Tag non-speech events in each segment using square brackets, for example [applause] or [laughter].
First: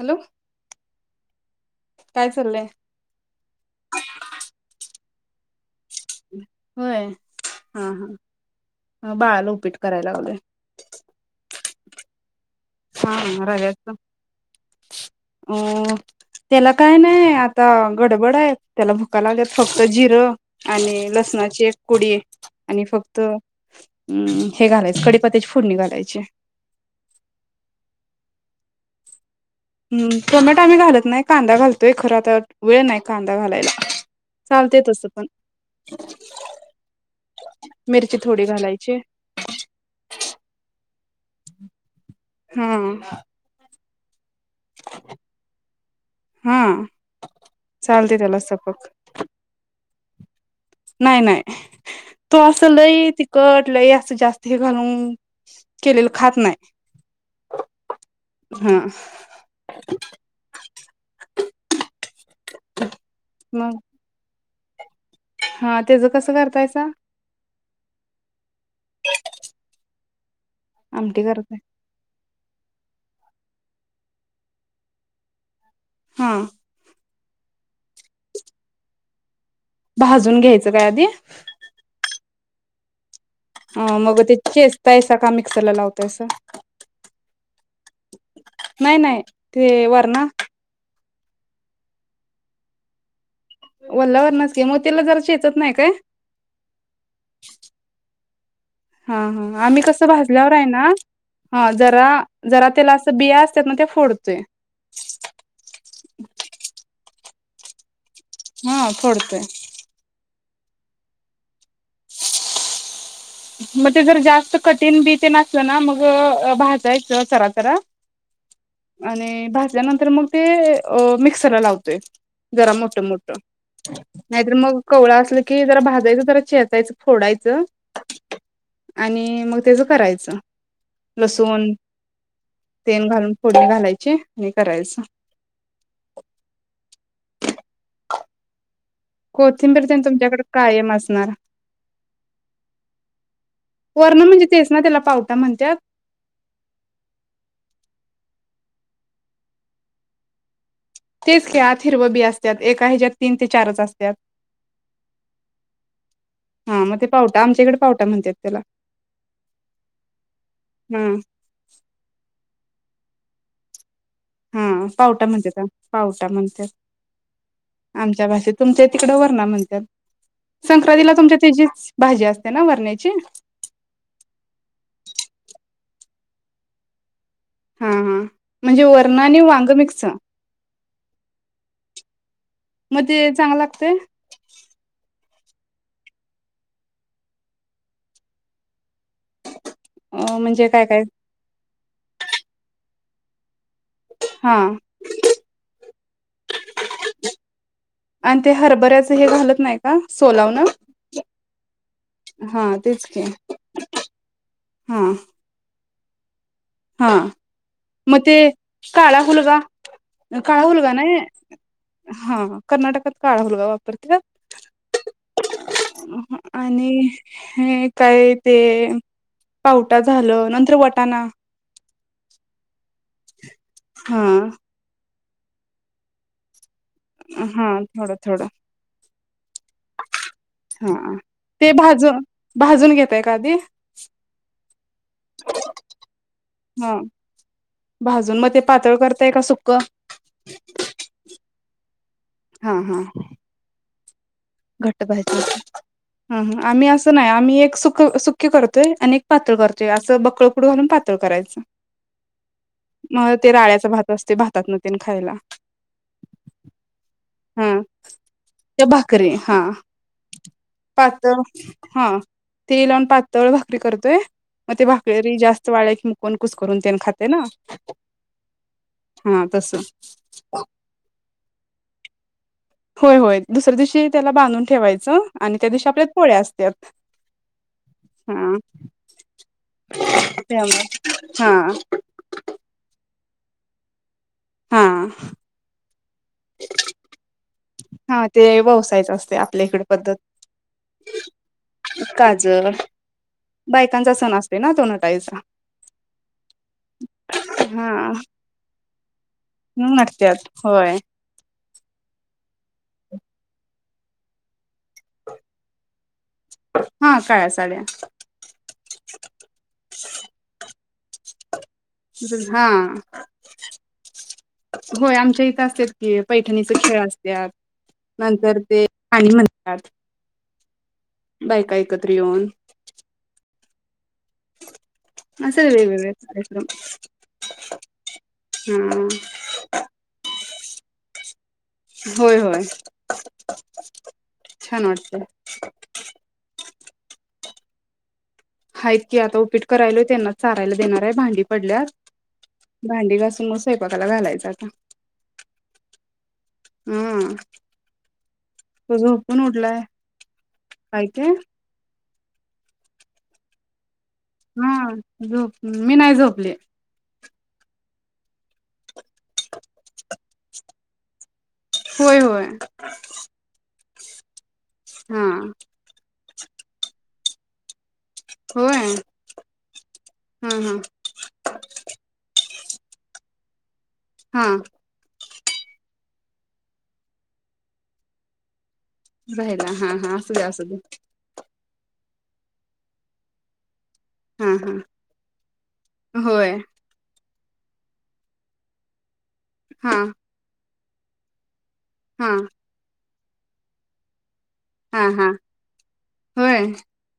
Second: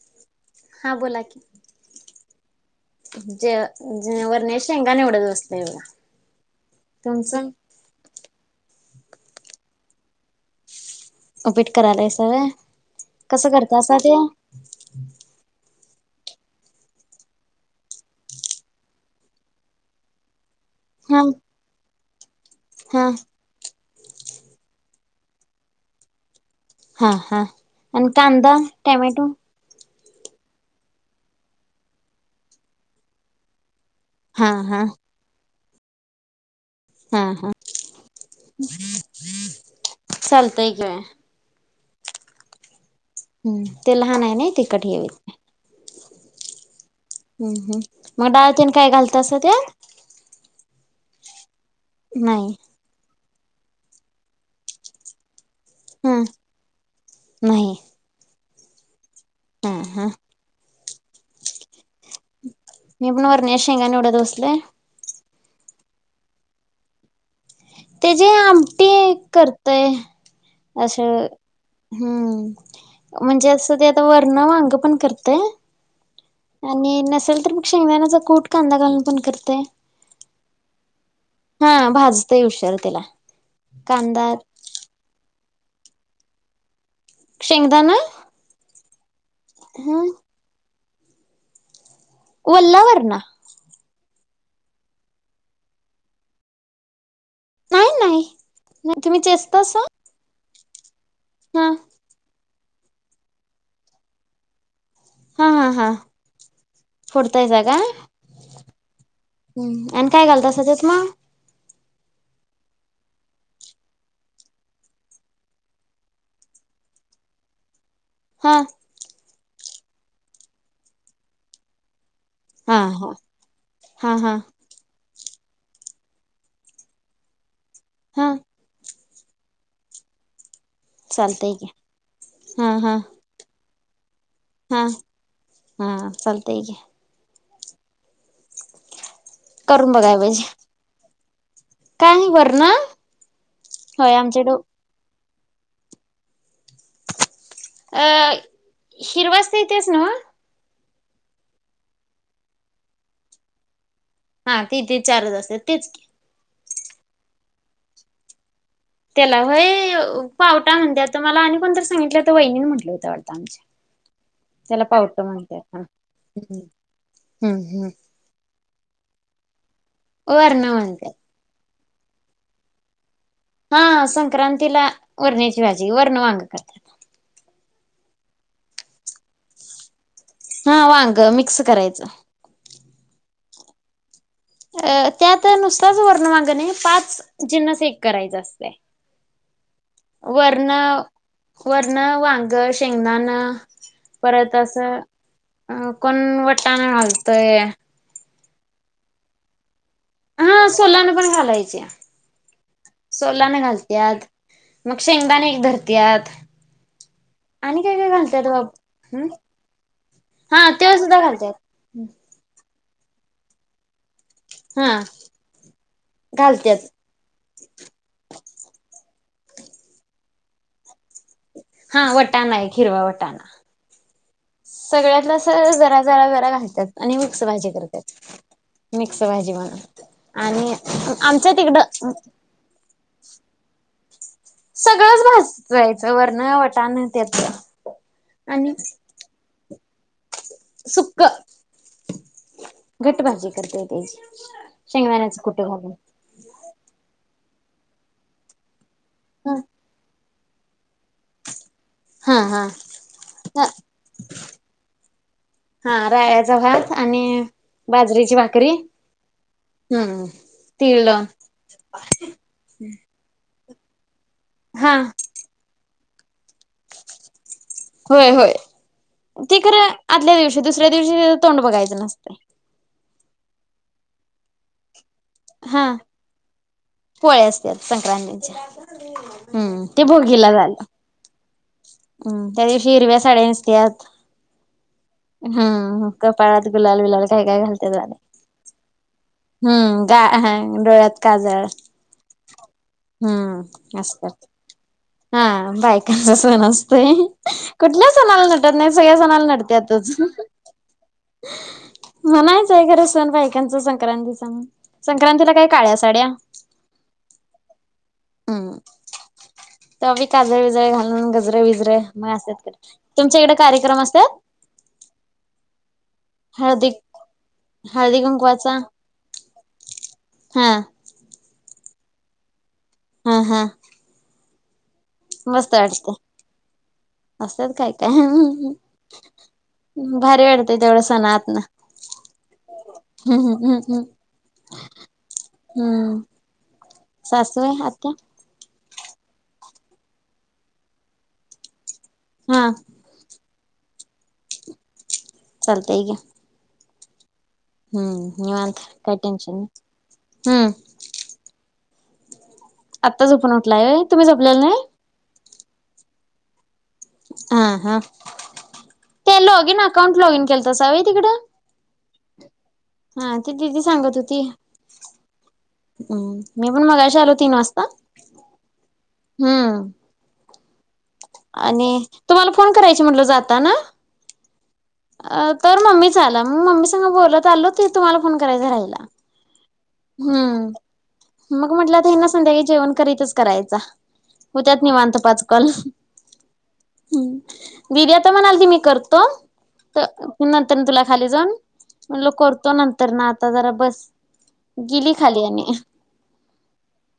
Hello हा बोला काय चाललंय [inaudible] जे वरण्याची शेंगा निवडत होते बसलोय बगा [unintelligible] होय हा हा ह बाळाला उपीट करायला लागलेय उपीट करायला आहे सर [unintelligible] हा रव्याचे हा त्याला काय नाही आता गडबड आहे त्याला भुका लागल्यात फक्त जिरं आणि हा लसणाची एक कुधियें आणि हा फक्त हम् हे घालायचं कडेपत्याची फोडनि घालायची हा हा आणि कांदा टमॅटो हम् टोमॅटो आम्ही घालत नाही कांदा घालतोय खर आता वेळ नाही कांदा घालायला हा चालते हा तसं पण हा हा, मिरची थोडी घालायची चालतंय की- हम्म. हम्म, तो लहान आहे- नाही तिकट हे हा हम हम् चालते मग त्याला डळातन सपक काय घालतअस त- नाही नाही. तो नाही अस लइ ति - तो [unintelligible] जास्ती [unintelligible] केलेलं हा खात नाही. हा. ह ह. मग [unintelligible] हा, त्याचं कसं करतायसा? ते जे आमटी- करतय- अशं आमटी करताय हम्म [unintelligible] म्हणजे असं ते आता वरन [unintelligible] करतो हा - आणि नस [unintelligible] शेंगदाण्याचा कूट कांदा घालून- पण कर- भाजून घ्यायचं काय आधी? ते हुशार त्याला अ मग कांदा ते चेचतायसा का नई - कशाला लावतयसा. शेंगदाणा नाही नाही ते ह वरना कोल्हावरना. ओल्लावरना म त्याला जरासं चेचत नाय काय? नाही नाही. नाही हा तुम्ही हा चेचतासा आम्ही कस भाजल्यावर काय ना- हा जरा- जरा त्याला असं बिया असतात ना ते फोडतोय. हा हा हा फोडत- तस का? हा फोडतोय हम्म आणि काय घालता सग - मंग? मग ते जर जास्त कठीण बी न ते असलं ना मग भाजयचं सरासरा- हा आणि भाजल्यानंतर मग ते अ मिक्सरला लावतोय जरा हा मोठ हा मोठ हा हा नाहीतर मग कवळा की जरा भाजायचं ज चेचायचं फोडायचं हा. आणि मग त्याच करायचं. चालतय की लसूण हा हा तेल घालून फोडणी घालाय ची. हा हा चालतय की. कोथिंबीर ते न तुमच्याकड कायम असणार. काही बर ना होय आमचे डो आता म्हणत्यात. अ हिरवाच देतेस नव्ह. तेच आत हिरव बी असत्यात एका ह्याच्यात तीन ते चारच असत्यात. हा ती ते चारच असत्यात तेच हा मग ते पावटा आमच्याकडे पावटा म्हणत्यात त्याला. त्याला व्हय पावटा हा म्हणते आता मला आणि कोणत सांगितलं तर व नी म्हंटलं होत वाटतं आमच्या. हा त्याला पावट पावटा म्हणजे म्हणत्यात हा. पावटा हम्म म्हणत्यात हम्म. आमच्या भाषेत तुमचे तिकडं वरणा म्हणत्यात. वरण संक्रांतीला म्हणत्यात तुमच्या तेजीच भाजी असते ना वरण्याची. हा संक्रांतीला वरण्याची भाजी वर्ण वांग करतात. हा म्हणजे वर्ण आणि वांग मिक्स हा वांग मिक्स करायचं. म ते चांगल लागतय. अ त्यात नुसतच वर्णवांग नाय पाच जिन्नस एक करायच असतय. अ म्हणजे काय काय? वरण वांग शेंगदाणं परत हा असं अं कोण वटाण घालतय अण ते हरभऱ्याच हे घालत नाय हा सोलान पण घालायचे हा तेच की सोलान घालत्यात मग हा शेंगदाणे एक धर त्यात. हा म ते बाप काळा हम् हुलगा काळा हा हुलगा तेळ नाय सुद्धा घालत्यात हा कर्नाटकात काळा हुलगा वापरत्यात. हा घालत्यात. हम्म. काय ते. पावटा झालं नंतर वटाना. हा वटाणा आय हिरवा वटाणा. हा. सगळ्यातल अस जरा जरा जरा घालत्यात. आणि मिक्स हा भाजी थोडं करत्यात थोडं मी सया जिवन. आणि हा आमच्या तिकडं एकादी सगळंच भाजायचं वरण हा वटाण त्यात भाजून मग ते आणि पातळ करताय का सुक्क सुक हा हा घट भाजी करते. तेच. घट्ट बाहयच अह आम्ही असं नाय आम्ही एक. सुख सुखी करत होय आणि एक पातळ करतोय अस बकळ. पुढं घालून पातळ करायचं. हा हा मग ते राळ्याचा भात असते भातात न तेन खायला हा राळचा भात आणि हा बाजरीची भाकरी, त्या भाकरी हा हम्म तीळ लावून पातळ तीळ लावून पातळ भाकरी करतोय. म हा बाकरी जास्त वाळ्या क मुक्त कोणकुस करून तेन खाते ना, होय होय हा तेी तसं खरं आदल्या दिवशी दुसऱ्या दिवशी तोंड बघायचं न होय होय दुसऱ्या दिवशी त्याला बांधून ठेवायचं. आणि त्या दिवशी आपल्यात पोळे्या असतात. पोळे असत संक्रांतीच्या हम्म ते भोगीला झालं त्यामुळे हा हम् त्या हिरव्या साडे्यांनसतयाात हा हा कपाळात गुलाल बिलाल घालतेले हा ते ववसायचं असते आपल्या इकडे हम्म गा डोळ्यात काजळ काज हम्म बायकांचा असं सण करत्यात असतो ना तो. नटायचा हा बायकांचा सण असतय, कुठल्या हा सणाला नटत नाही, सगळ्या सणाला नटतेतच नटत्यात होय म्हणायच घर सण बाईकांच संक्रांती सून संक्रांतीला काय काळ्या साड्या हा काय चाले, तरभ काल घा गजरे बिज अर मग अस हा तुमच्या इकडे कार्यक्रम असत. होय आमच्या इथं असतात पैठणीचे खेळ असतात हळदी नंतर कुंकवाचा ते पाणी म्हणतात हा बाय कायऐकत्र येऊन हा हा हो मस्त वाटते असतत काय काय हा भारी वाटतेय तेवढं सण आत ना होय होय हम्् हम्म हम् छान वाटतंय हम्म स आहे आ आहेत की आता उपीट करायल त्यांना चारायला देणार आहे. भांडी पडल्या हा भांडी घासूनत स्वयपाकाला घालायचं आता चलत आहे. हम्म हम्म निव अंत काय टेनशन उठलाय हम्म काय ते आत्ता झोपण उठलाय तुम्ही झोपलेला हा नाही जो मी नाही झोपली हा हा ते लोगिन अकाउंट लोगिन केल त सवई तिकडं होय होय हा ते दिदी सांगत होती हा हम् मी पण मगाशी आलो तीन वाजता हो हमम आणि तुम्हाला कोण करायचे म्हटल जाता ना हा तर मम्मीच आला मग मम्मी सां बोलत आलो ते तुम्हाला फोन करायचा राहिला ब हम्म मग म्हटलं ना संध्याकाळी जेवण करीतच करायच हा हो हा त्यात नाही मानत पाचकाल होय. ह विर्यात म्हणाल ती मी करतो हा तर ह तुला खाली जाऊन म्हण हा लो कोतो नंत तर ना आता जरा बस हा गिली हा खाली आणि आणि होय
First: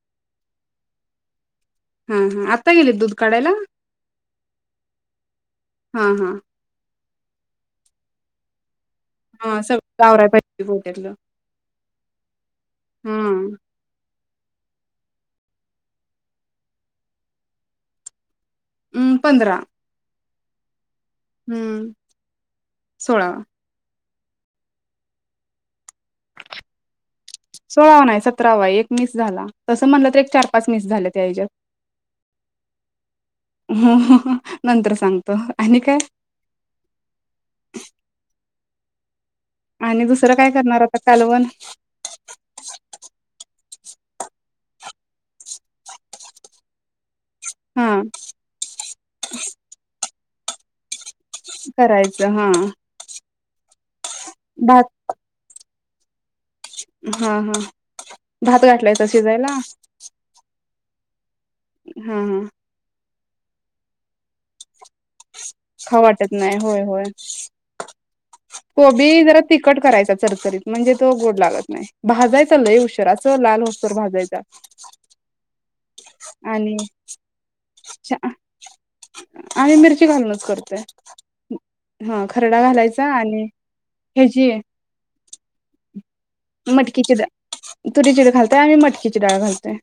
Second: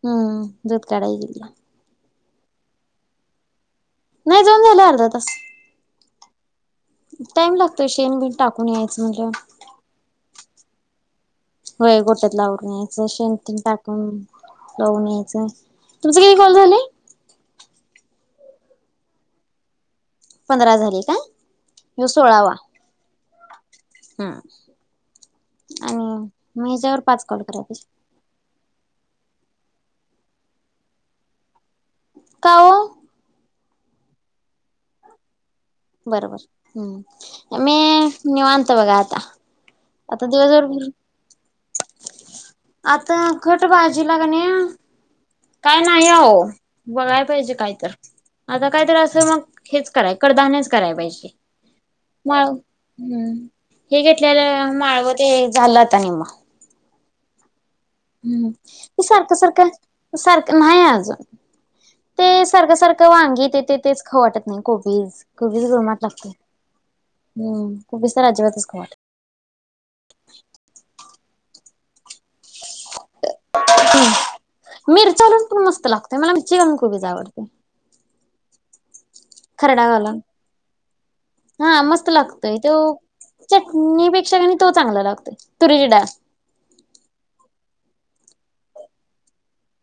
हम्म दूध काढाय गेल्या हा हा आता गेल दु काढायला नाही जाऊन झालं अर्धा तास हा हा टाइम लागतोय शेण बी टाकून यायच हा सगळ गावराय पाहिजे गोट्यातलं वय गोटेतलावर नाहीच शेण तन हम्म टाकून जाऊन यायचं तुमचं कती कॉल झालंय हम्म पंधरा पंधरा झाली हम्म सोळावा हा पाहिजे सोळावा नाही सतरावा आहे एक मिस झाला तस म्हणलं तेच चार पाच मिस झाले त्या याच्यात कावो अहमम नंतर सांगतो हह बरोबर हम्म आमी निवांत. ते बघा आता आणि आता दुसरं काय दिवसभर करणार फिरून आता कालवण आता भाजी लागणे काय नाही हो बघाय पाहिजे जे काय तर हा आता कारायच मग हेच करायच. कडधान्य कराय पाहिजे. करायचं माळ हा हम्म हे घेतलेलं भात माळव ते झालं. काय म हा हा हम्म भात ते घातलायचा सारखं शिजायला सारखं सारखं नाही आत हा जा हा हा ते वांगीते तेच खाऊ वाटत नाही काही खाऊ वाटत नाही होय होय हम्म कोबीज तर अजिबातच खाऊ वाटत कोबी जरा तिखट करायचा चरचरीत म्हणजे ते गोड लागत नाही. भाजायच लय उशीर होईल असं लाल होईस तोवर नाही भाजायचा मिरची घालून पण मस्त लागतोय मला मिरची आणि घालून कोबीज आवडते आणि मिर हा हा मस्त लागतय खरडा तो घालायचा आणि चटणीपेक्षा ह्याची तो चांगला लागतोय तुरीची डाळ. मटकीचे डाळ तुरीची डाळ घालते आणि मटकीची डाळ घालते.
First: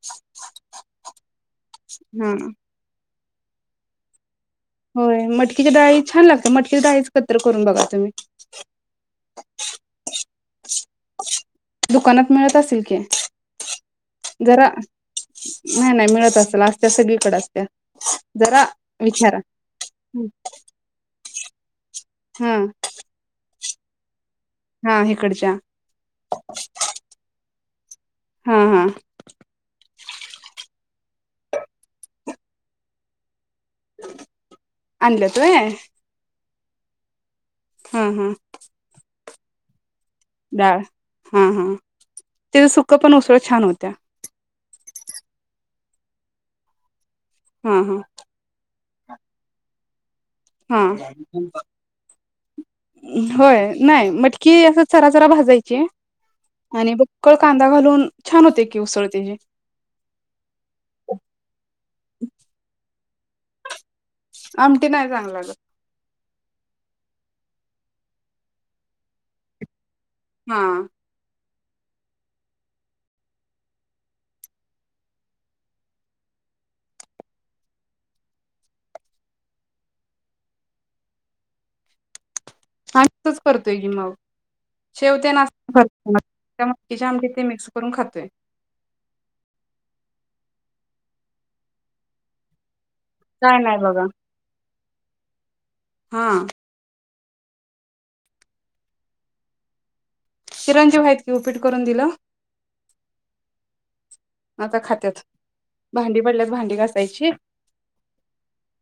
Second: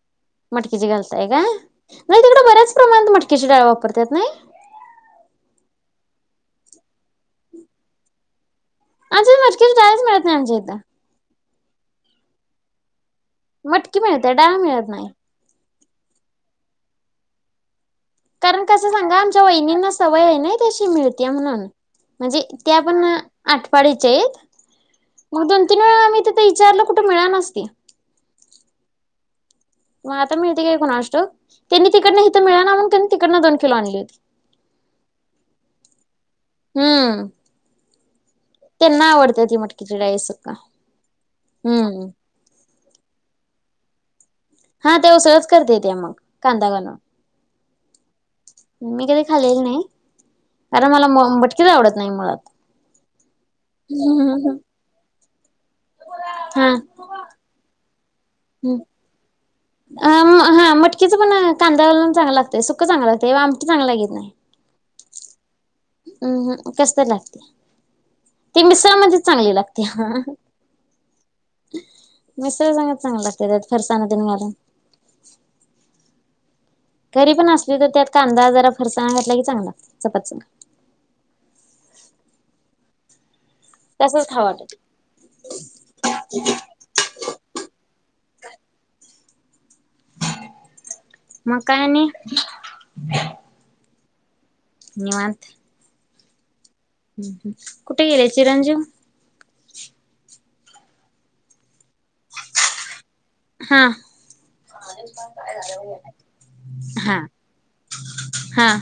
मटकीची घालताय का नाही हा तिकड बऱ्याच प्रमाणात मटकी. किती डाळ वापरतात नाही. होय मटकीच्या डाळी छान लागते मटकीच्या डाळीच काहीतरी करून बघा तुम्ही. आमच्या कडे मटकीेची डाळच मिळत नाही आमच्या इथं. दुकानात मिळत असल की. मटकी मिळते डाळ जरा मिळत नाही. नाही नाही मिळत असत ला असत सगळीकडेच असते. जरा विचारा. बहिणींना सवय आहे ना तशी मिळते म्हणून. म्हणजे हा त्या पण वेळा आठ. पढे चेयित. हा मग इकडच्या दोन तीन वेळा आम्ही तिथ विचारलं कुठे मिळा नसती. हा हा. मग आता मिळते काय कोणा असतो त्यांनी तिकडनं हे तर मिळ नाण तिकडन दोन. किलो आणली होती. आणलं तय. हम्म! हा! हा! त्यांना आवडते ती म्हट. डाळ हा हा हम्म. ते सु. पण सळ्या छान होत्या. हा ते उसळच करतेेते मग कांदा घालून. हा हा मी कधी खालेल नाही. हा कारण मला मटकीच आवडत नाही मुळात. होय नाही, मटकी अस. भाजय. आणि भक्कळ कांदा घालून छान होते हा. की उसळतेचे. अ हा मटकीच तेव आमटी चांगला गेल. [unintelligible] हम् कस लागते ती मिसळमध्ये चांगली लागते. ते हा. हा म सळ सांगत चांगलं असगते त्यात फरसाना दिन घालून. घरी पण असली तर त्यात कांदा जरा फरसाणा घातला की चांगला चपात. आणि. करतोय की मग, शेवते ना म आम ते मिक्स करून खातोय. मकायनी काय नाही बघा, याात हा हम् ह कुठे गेले चिरंजु किरणजीव आहेत की पीट करून दिलं हा आता खात्यात भांडी पडल्यात भांडी हा घासायची हा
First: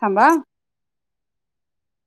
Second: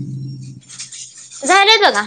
थांबा. झालंय बघा.